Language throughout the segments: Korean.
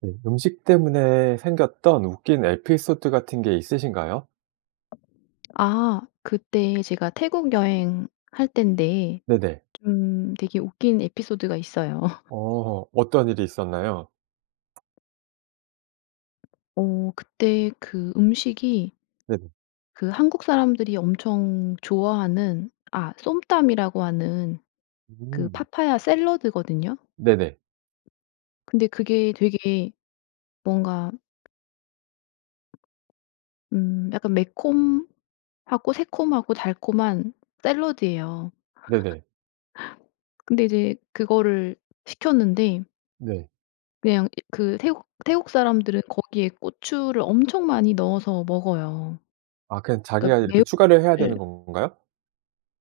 네. 음식 때문에 생겼던 웃긴 에피소드 같은 게 있으신가요? 아 그때 제가 태국 여행 할땐데 네네. 좀 되게 웃긴 에피소드가 있어요. 어. 어떤 일이 있었나요? 어 그때 그 음식이 네네. 그 한국 사람들이 엄청 좋아하는 아 쏨땀이라고 하는 그 음. 파파야 샐러드거든요. 네네. 근데 그게 되게 뭔가 음 약간 매콤하고 새콤하고 달콤한 샐러드예요. 네네. 근데 이제 그거를 시켰는데 네. 그냥 이 그 태국 태국 사람들은 거기에 고추를 엄청 많이 넣어서 먹어요. 아 그냥 자기가 그러니깐 이렇게 추가를 해야 되는 매운맛을 건가요?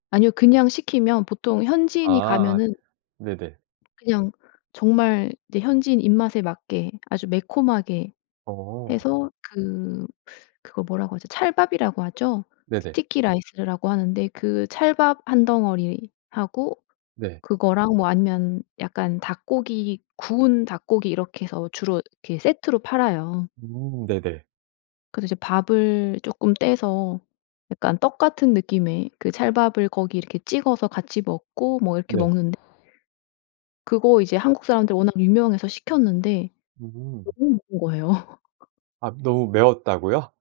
아니요. 그냥 시키면 보통 현지인이 아아. 가면은 네네. 그냥 정말 이제 현지인 입맛에 맞게 아주 매콤하게 어. 해서 그 그거 뭐라고 하죠? 찰밥이라고 하죠? 네네. 스티키 라이스라고 하는데 그 찰밥 1 덩어리하고 네. 그거랑 뭐 아니면 약간 닭고기 구운 닭고기 이렇게 해서 주로 이렇게 세트로 팔아요. 음. 네네. 그래서 이제 밥을 쪼끔 떼서 약간 떡 같은 느낌의 그 찰밥을 거기 이렇게 찍어서 같이 먹고 뭐 이렇게 네. 먹는 그거 이제 한국 사람들 워낙 유명해서 시켰는데 음. 너무 매운 거예요. 아 너무 매웠다고요?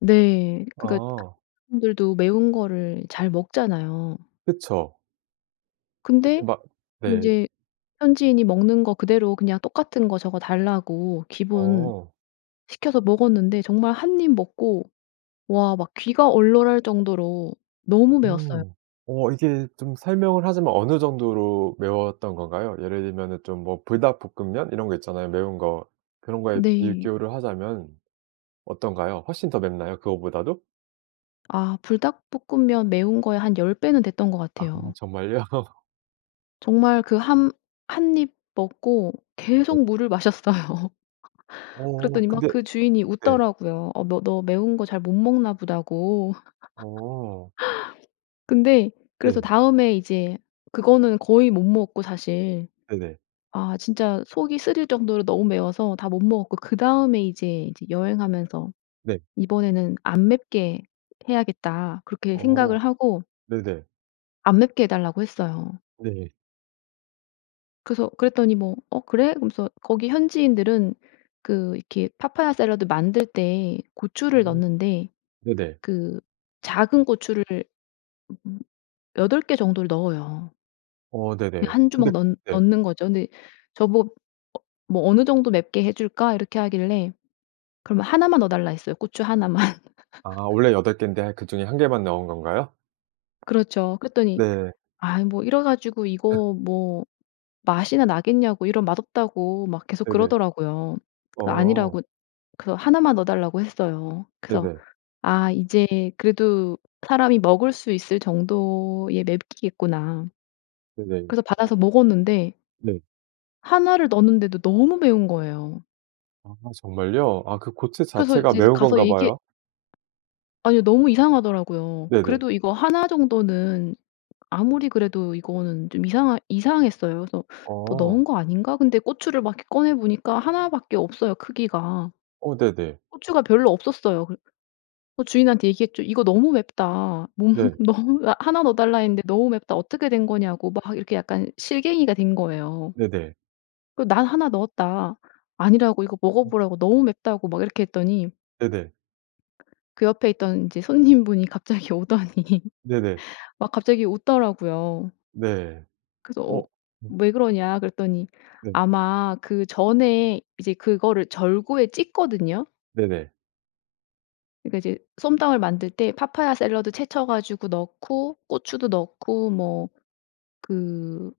네. 그러니까 아. 한국 사람들도 매운 거를 잘 먹잖아요. 그쵸. 이렇게 근데 막 네. 인제 현지인이 먹는 거 그대로 그냥 "똑같은 거 저거 달라."고 기본 어. 시켜서 먹었는데 정말 1 입 먹고 와 막 귀가 얼얼할 정도로 너무 매웠어요. 음. 어 이게 좀 설명을 하자면 어느 정도로 매웠던 건가요? 예를 들면은 좀 뭐 불닭볶음면 이런 거 있잖아요 매운 거. 그런 거에 네. 비교를 하자면 어떤가요? 훨씬 더 맵나요 그거보다도? 아 불닭볶음면 매운 거의 한 10 배는 됐던 것 아 같아요. 정말요? 정말 그 함 1 입 먹고 네. 계속 물을 마셨어요. 어 그랬더니 막 근데 그 주인이 네. 웃더라고요. 어 뭐 "너 너 매운 거 잘 못 먹나 보다."고. 어. 근데 그래서 네. 다음에 이제 그거는 거의 못 먹었고 사실. 네네. 아 진짜 속이 쓰릴 정도로 너무 매워서 다 못 먹었고 그다음에 이제 이제 여행하면서 네. 이번에는 '안 맵게 해야겠다.' 그렇게 생각을 어. 하고 네네. 안 맵게 해달라고 했어요. 네. 그래서 그랬더니 뭐 "어 그래?" 그러면서 거기 현지인들은 그 이렇게 파파야 샐러드 만들 때 고추를 어 넣는데 네네. 그 작은 고추를 음 8 개 정도를 넣어요. 어 그냥 네네. 1 근데 주먹 넣 네. 넣는거죠. 근데 저보 뭐 "어느정도 맵게 해줄까?" 이렇게 하길래 그러면 1 만 넣어달라 했어요 고추 1 만. 아 원래 8 개인데 그 중에 1 개만 넣은 건가요? 그렇죠. 그랬더니 네. 아이 뭐 이래가지고 이거 뭐 맛이나 나겠냐고 이럼 맛없다고 막 계속 네네. 그러더라고요. 그 어. 아니라고 그거 1 만 넣어달라고 했어요. 그래서 네네. '아 이제 그래도 사람이 먹을 수 있을 정도의 맵기겠구나.' 네네. 그래서 어. 받아서 먹었는데 네. 1 를 넣었는데도 너무 매운 거예요. 아 정말요? 아 그 고추 그래서 자체가 이제 매운 가서 건가 얘기 봐요? 아니요, 너무 이상하더라고요. 네네. 그래도 이거 1 정도는 아무리 그래도 이거는 좀 이상하 이상했어요. 그래서 '더 넣은 어. 거 아닌가?' 근데 고추를 막 이렇게 꺼내 보니까 1 밖에 없어요 크기가. 어 네네. 고추가 별로 없었어요. 그래 어 주인한테 얘기했죠. "이거 너무 맵다. 모 네. 너무 1 넣어달라 했는데 너무 맵다. 어떻게 된 거냐."고 막 이렇게 약간 실갱이가 된 거예요. 네네. 그 "난 1 넣었다." 아니라고 이거 먹어 음. 보라고 너무 맵다고 막 이렇게 했더니 네네. 그 옆에 있던 이제 손님분이 갑자기 오더니 네네. 막 갑자기 웃더라고요. 네. 그래서 어 어. 음. "왜 그러냐." 그랬더니 네. 아마 그 전에 이제 그거를 절구에 찧거든요. 네네. 그러니까 이제 쏨땀을 만들 때 파파야 샐러드 채쳐 가지고 넣고 고추도 넣고 뭐 그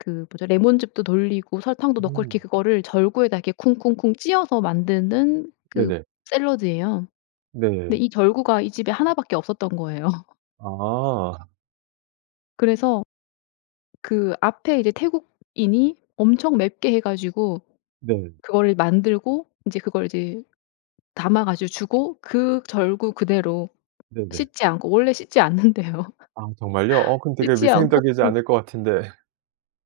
그 뭐죠? 레몬즙도 돌리고 설탕도 넣고 이렇게 음. 그거를 절구에다 이렇게 쿵쿵쿵 찧어서 만드는 그 네네. 샐러드예요. 근데 네. 이 절구가 이 집에 1 밖에 없었던 거예요. 아. 그래서 그 앞에 이제 태국인이 엄청 맵게 해 가지고 네. 그거를 만들고 인제 그걸 이제 담아 가지고 주고 그 절구 그대로 네네. 씻지 않고 원래 씻지 않는대요. 아 정말요? 어 그 되게 씻지 않고 위생적이지 않을 것 같은데.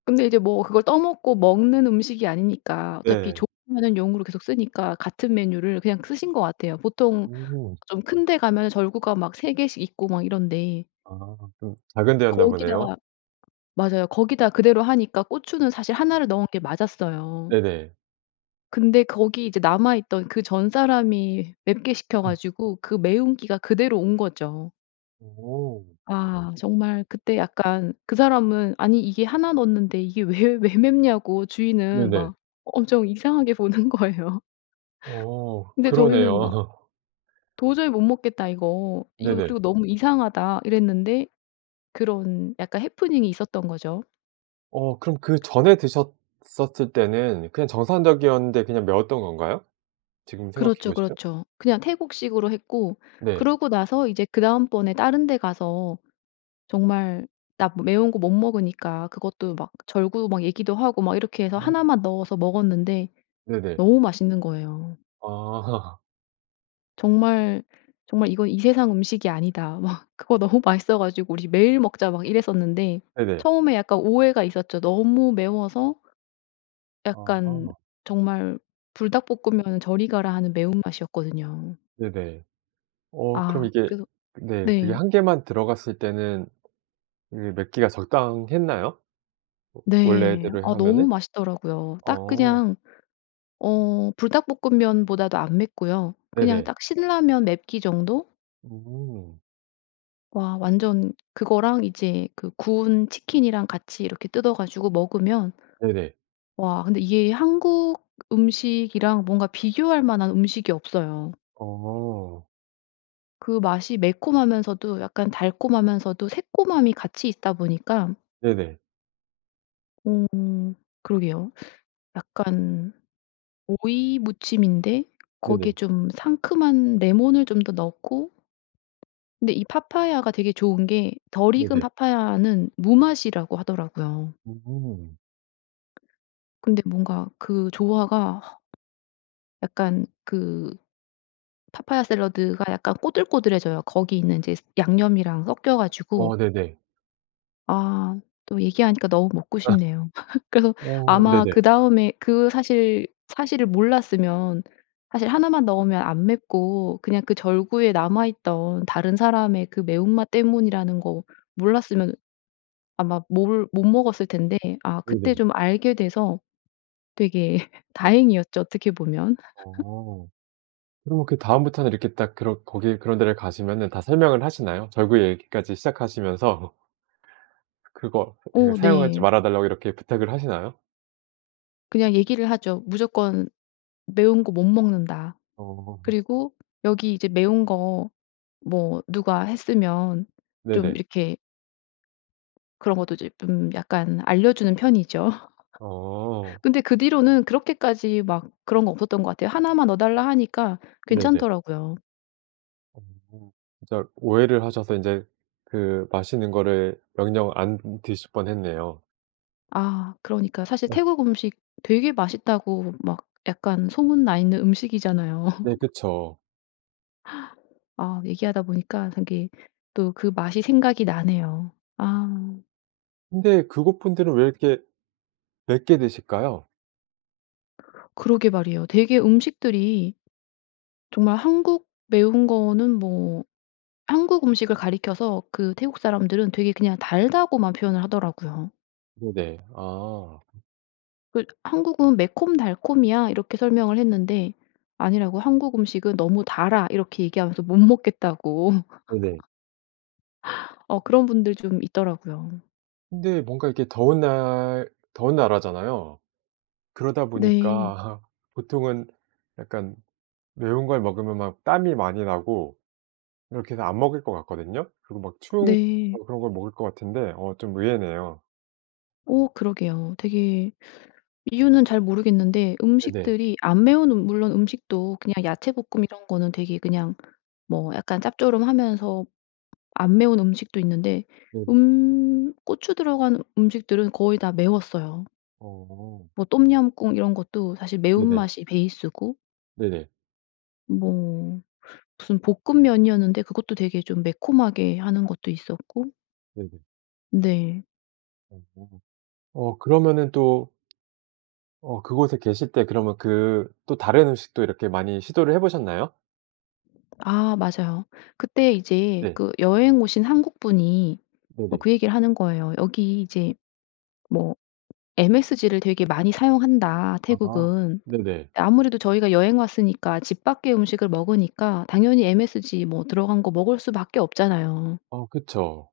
근데 이제 뭐 그걸 떠먹고 먹는 음식이 아니니까 어차피 네. 조리하는 용으로 계속 쓰니까 같은 메뉴를 그냥 쓰신 것 같아요. 보통 음. 좀 큰 데 가면 절구가 막 3 개씩 있고 막 이런데 아 좀 작은 데였나 보네요. 거기다가 맞아요. 거기다 그대로 하니까 고추는 사실 1 를 넣은 게 맞았어요. 네네. 근데 거기 이제 남아있던 그 전사람이 맵게 시켜 음. 가지고 그 매운 기가 그대로 온 거죠. 오. 아 정말 그때 약간 그 사람은 "아니 이게 1 넣는데 이게 왜 왜 맵냐?"고 주인은 네네. 막 엄청 이상하게 보는 거예요. 어. 근데 저희는 막 그러네요. "도저히 못 먹겠다 이거. 이거 네네. 그리고 너무 이상하다." 이랬는데 그런 약간 해프닝이 있었던 거죠. 어 그럼 그전에 드셨었을 때는 그냥 정상적이었는데 그냥 매웠던 건가요? 지금 생각해 그렇죠, 보시면? 그렇죠. 그냥 태국식으로 했고 네. 그러고 나서 이제 그다음번에 다른 데 가서 정말 나 므 매운 거 못 먹으니까 그것도 막 절구 막 얘기도 하고 막 이렇게 해서 음. 1 만 넣어서 먹었는데 네네. 너무 맛있는 거예요. 아. 정말, 정말 "이건 이 세상 음식이 아니다." 막 그거 너무 맛있어 가지고 "우리 매일 먹자." 막 이랬었는데 네네. 처음에 약간 오해가 있었죠. 너무 매워서 약간 아하. 정말 불닭볶으면은 저리 가라 하는 매운맛이었거든요. 네네. 어 그럼 아 이게 그래서 그 네. 그게 네. 1 개만 들어갔을 때는 이미 맵기가 적당했나요? 워 네. 원래대로 아 너무 하면은? 맛있더라고요. 딱 어. 그냥 어 불닭볶음면보다도 안 맵고요. 그냥 네네. 딱 신라면 맵기 정도? 음. 와 완전 그거랑 이제 그 구운 치킨이랑 같이 이렇게 뜯어 가지고 먹으면 네네. 와 근데 이게 한국 음식이랑 뭔가 비교할 만한 음식이 없어요. 어. 그 맛이 매콤하면서도 약간 달콤하면서도 새콤함이 같이 있다 보니까 네네. 어. 그러게요. 약간 오이무침인데 거기에 네네. 좀 상큼한 레몬을 좀 더 넣고 근데 이 파파야가 되게 좋은 게 덜 익은 네네. 파파야는 무맛이라고 하더라고요. 음. 근데 뭔가 그 조화가 약간 그 파파야 샐러드가 약간 꼬들꼬들해져요. 거기 있는 인제 스 양념이랑 섞여 가지고. 어 네네. 아 또 얘기하니까 너무 먹고 싶네요. 그래서 어 아마 네네. 그다음에 그 사실 사실을 몰랐으면 사실 1 만 넣으면 안 맵고 그냥 그 절구에 남아 있던 다른 사람의 그 매운맛 때문이라는 거 몰랐으면 아마 몰 못 먹었을 텐데 아 그때 네네. 좀 알게 돼서 되게 다행이었죠 어떻게 보면. 어. 그러면 그 다음부터는 이렇게 딱 그런 거기 그런 데를 가시면은 다 설명을 하시나요? 절구 얘기까지 시작하시면서. 그거 그 어 사용하지 네. 말아 달라고 이렇게 부탁을 하시나요? 그냥 얘기를 하죠. 무조건 "매운 거 못 먹는다." 어. 그리고 여기 이제 매운 거 뭐 누가 했으면 좀 네네. 이렇게 그런 것도 이제 좀 약간 알려주는 편이죠. 어. 근데 그 뒤로는 그렇게까지 막 그런 거 없었던 것 같아요. 1 만 넣어달라 하니까 네네. 괜찮더라고요. 어 진짜 오해를 하셔서 인제 그 맛있는 거를 영영 안 으 드실 뻔 했네요. 아 그러니까 사실 아. 태국 음식 되게 맛있다고 막 약간 소문나 있는 음식이잖아요. 네. 그쵸. 아 얘기하다 보니까 저기 또 그 맛이 생각이 나네요. 음. 아. 근데 그 곳 분들은 왜 이렇게 맵게 드실까요? 그러게 말이에요. 되게 음식들이 정말 한국 매운 거는 뭐 한국 음식을 가리켜서 그 태국 사람들은 되게 그냥 달다고만 표현을 하더라고요. 네네. 아. 음. 그 "한국은 매콤달콤이야." 이렇게 설명을 했는데, 아니라고 "한국 음식은 너무 달아." 이렇게 얘기하면서 못 먹겠다고 네네. 어 음. 그런 분들 좀 있더라고요. 근데 뭔가 이렇게 더운 날 더운 나라잖아요. 그러다 네. 보니까 보통은 약간 매운 걸 먹으면 막 땀이 많이 나고 이렇게 해서 안 먹을 것 같거든요. 그리고 막 추운 네. 거 그런 걸 먹을 것 같은데 어 좀 의외네요. 어 그러게요. 되게 이유는 잘 모르겠는데 네네. 음식들이 안 매운 음 물론 음식도 그냥 야채볶음 이런 거는 되게 그냥 뭐 약간 짭조름하면서 안 매운 음식도 있는데, 네네. 음 고추 들어간 음식들은 거의 다 매웠어요. 어. 뭐 똠얌꿍 이런 것도 사실 네네. 매운맛이 베이스고 네네. 뭐 무슨 볶음면이었는데 그것도 되게 좀 매콤하게 하는 것도 있었고 네네. 네. 어. 어 그러면은 또 어 그곳에 계실 때 그러면 그 또 다른 음식도 이렇게 많이 시도를 해보셨나요? 아 맞아요. 그때 이제 네. 그 여행 오신 한국분이 뭐 네네. 그 얘기를 하는 거예요. 여기 이제 뭐 msg를 되게 많이 사용한다 아. 태국은. 네네. 아무래도 저희가 여행 왔으니까 집 밖의 음식을 먹으니까 당연히 msg 뭐 들어간 거 먹을 수밖에 없잖아요. 어 그쵸.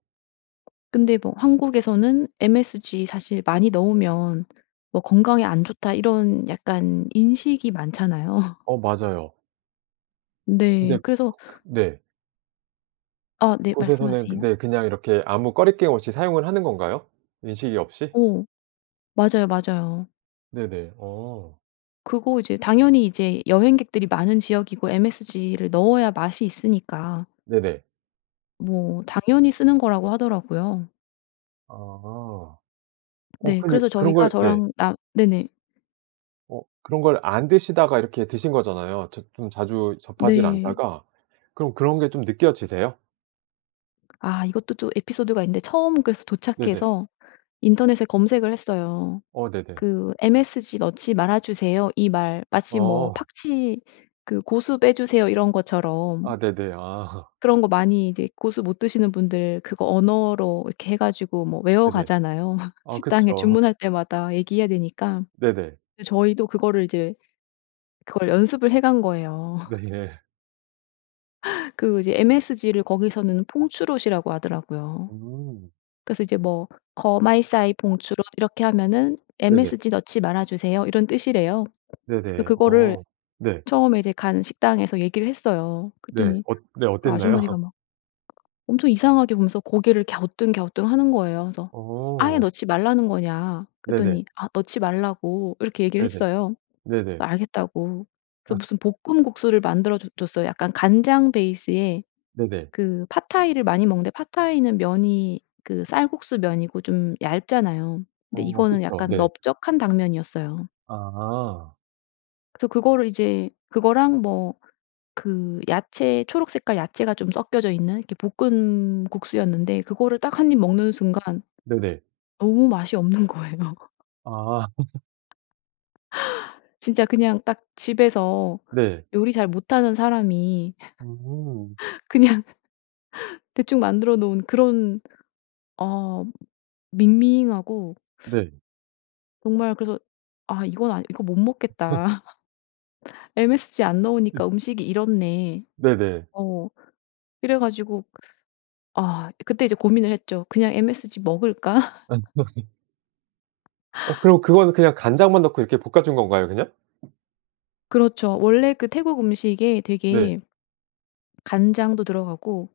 근데 뭐 한국에서는 'MSG 사실 많이 넣으면 뭐 건강에 안 좋다.' 이런 약간 인식이 많잖아요. 어 맞아요. 근데 네. 그 그래서 그 그 네. 어 네. 그곳에서는 말씀하세요. 근데 그냥 이렇게 아무 거리낌 없이 사용을 하는 건가요, 인식이 없이? 어. 맞아요, 맞아요. 네네 어. 그거 이제 당연히 이제 여행객들이 많은 지역이고 MSG를 넣어야 맛이 있으니까 네네. 뭐 당연히 쓰는 거라고 하더라고요. 아 어 네. 근데 그래서 그런 저희가 걸 네. 저랑 나 네네. 어 그런 걸 안 드시다가 이렇게 드신 거잖아요. 저 좀 자주 접하지를 네. 않다가 그럼 그런 게 좀 느껴지세요? 아 이것도 또 에피소드가 있는데 처음 그래서 네네. 도착해서 인터넷에 검색을 했어요. 어 네네. 그 "MSG 넣지 말아 주세요." 이 말 마치 뭐 어. 팍치 그 "고수 빼주세요." 이런 것처럼. 아 네네 아. 그런 거 많이 이제 고수 못 드시는 분들 그거 언어로 이렇게 해 가지고 뭐 네네 외워가잖아요. 어 그쵸. 식당에 주문할 때마다 얘기해야 되니까. 네네. 근데 저희도 그거를 이제 그걸 연습을 해간 거예요. 네. 그 이제 MSG를 거기서는 퐁추롯 이라고 하더라고요. 음. 그래서 이제 뭐 "거마이사이 퐁추롯." 이렇게 하면은 네네. "MSG 넣지 말아 주세요." 이런 뜻이래요. 네네. 그거를 어 네. 처음에 이제 간 식당에서 얘기를 했어요. 네. 그랬더니 어 네 그 어땠나요? 아주머니가 막 엄청 이상하게 보면서 고개를 갸우뚱 갸우뚱하는 거예요. 그래서 "아예 어. 넣지 말라는 거냐." 네네. 그랬더니 "아 넣지 말라고." 이렇게 얘기를 네네. 했어요. 네네. 알겠다고. 그 아. 무슨 볶음 국수를 만들어 줘 줬어요. 약간 간장 베이스에 네네. 그 팟타이를 많이 먹는데 팟타이는 면이 그 쌀국수 면이고 좀 얇잖아요. 근데 어 이거는 그쵸. 약간 네. 넓적한 당면이었어요. 아. 그래서 그거를 이제 그거랑 뭐 그 야채 초록 색깔 야채가 좀 섞여져 있는 이렇게 볶은 국수였는데 그거를 딱 1 입 먹는 순간 네네. 너무 맛이 없는 거예요. 아. 진짜 그냥 딱 집에서 네. 요리 잘 못하는 사람이 음. 그냥 대충 만들어 놓은 그런 어 밍밍하고 네. 정말 그래서 아 이건 아 '이거 못 먹겠다.' 'MSG 안 넣으니까 음식이 이렇네.' 네네. 어 이래가지고 아 그때 이제 고민을 했죠. 그냥 MSG 먹을까? 어, 그럼 그거는 그냥 간장만 넣고 이렇게 볶아 준 건가요 그냥? 그렇죠. 원래 그 태국 음식에 네. 되게 간장도 들어가고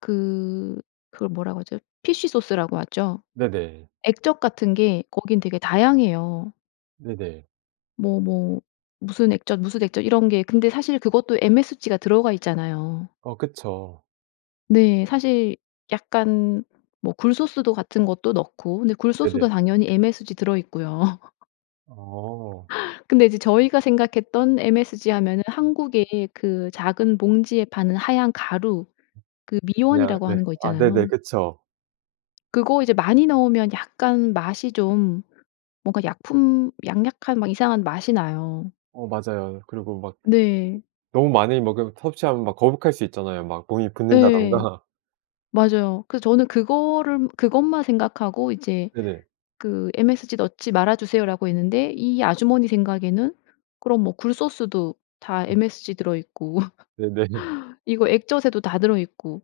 그, 그걸 뭐라고 하죠? 피쉬소스라고 하죠. 네네. 액젓 같은 게 거기는 되게 다양해요. 네네. 뭐, 뭐, 무슨 액젓 무슨 액젓 이런 게 근데 사실 그것도 MSG가 들어가 있잖아요. 어 그쵸. 네. 사실 약간 뭐 굴소스도 같은 것도 넣고. 근데 네네. 굴소스도 당연히 MSG 들어 있고요. 어. 근데 이제 저희가 생각했던 MSG 하면은 한국의 그 작은 봉지에 파는 하얀 가루, 그 그냥 미원이라고 네. 하는 거 아, 네네. 있잖아요. 그쵸. 그거 이제 많이 넣으면 약간 맛이 좀 뭔가 약품, 약약한 막 이상한 맛이 나요. 어, 맞아요. 그리고 막 [unintelligible] 네. 너무 많이 먹으 섭취하면 막 거북할 수 있잖아요 막 몸이 예. 붓는다든가. 맞아요. 그래서 저는 그거를 그것만 생각하고 이제 네네. 그 "MSG 넣지 말아주세요."라고 했는데 이 아주머니 생각에는 '그럼 뭐 굴소스도 다 어. MSG 들어 있고 네네네. 이거 액젓에도 다 들어 있고,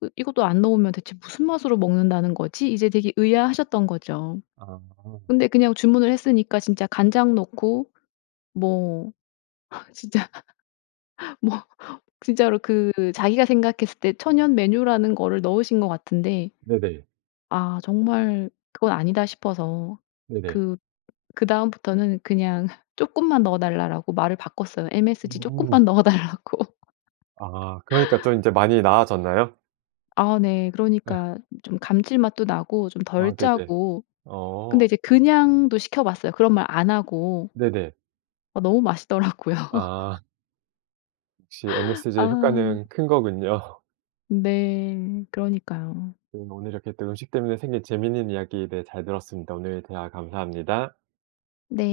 그 이것도 안 넣으면 대체 무슨 맛으로 먹는다는 거지?' 이제 되게 의아하셨던 거죠. 아. 근데 그냥 주문을 했으니까 진짜 간장 넣고 뭐 진짜 뭐 진짜로 그 자기가 생각했을 때 천연 메뉴라는 거를 넣으신 것 같은데, 네네. 아 정말 그건 아니다 싶어서 네네. 그, 그다음부터는 그냥 조금만 넣어 달라라고 말을 바꿨어요. MSG 음. 조금만 넣어 달라고. 아. 그러니까 좀 이제 많이 나아졌나요? 아 네. 예. 그러니까 좀 감칠맛도 나고 좀 덜 아, 네네. 짜고. 어. 근데 이제 그냥도 시켜 봤어요. 그런 말 안 하고. 네네. 아, 너무 맛있더라고요. 아. 역시 MSG의 아. 효과는 큰 거군요. 네, 그러니까요. 네, 오늘 이렇게 또 음식 때문에 생긴 재미있는 이야기에 대해 잘 들었습니다. 오늘 대화 감사합니다. 네.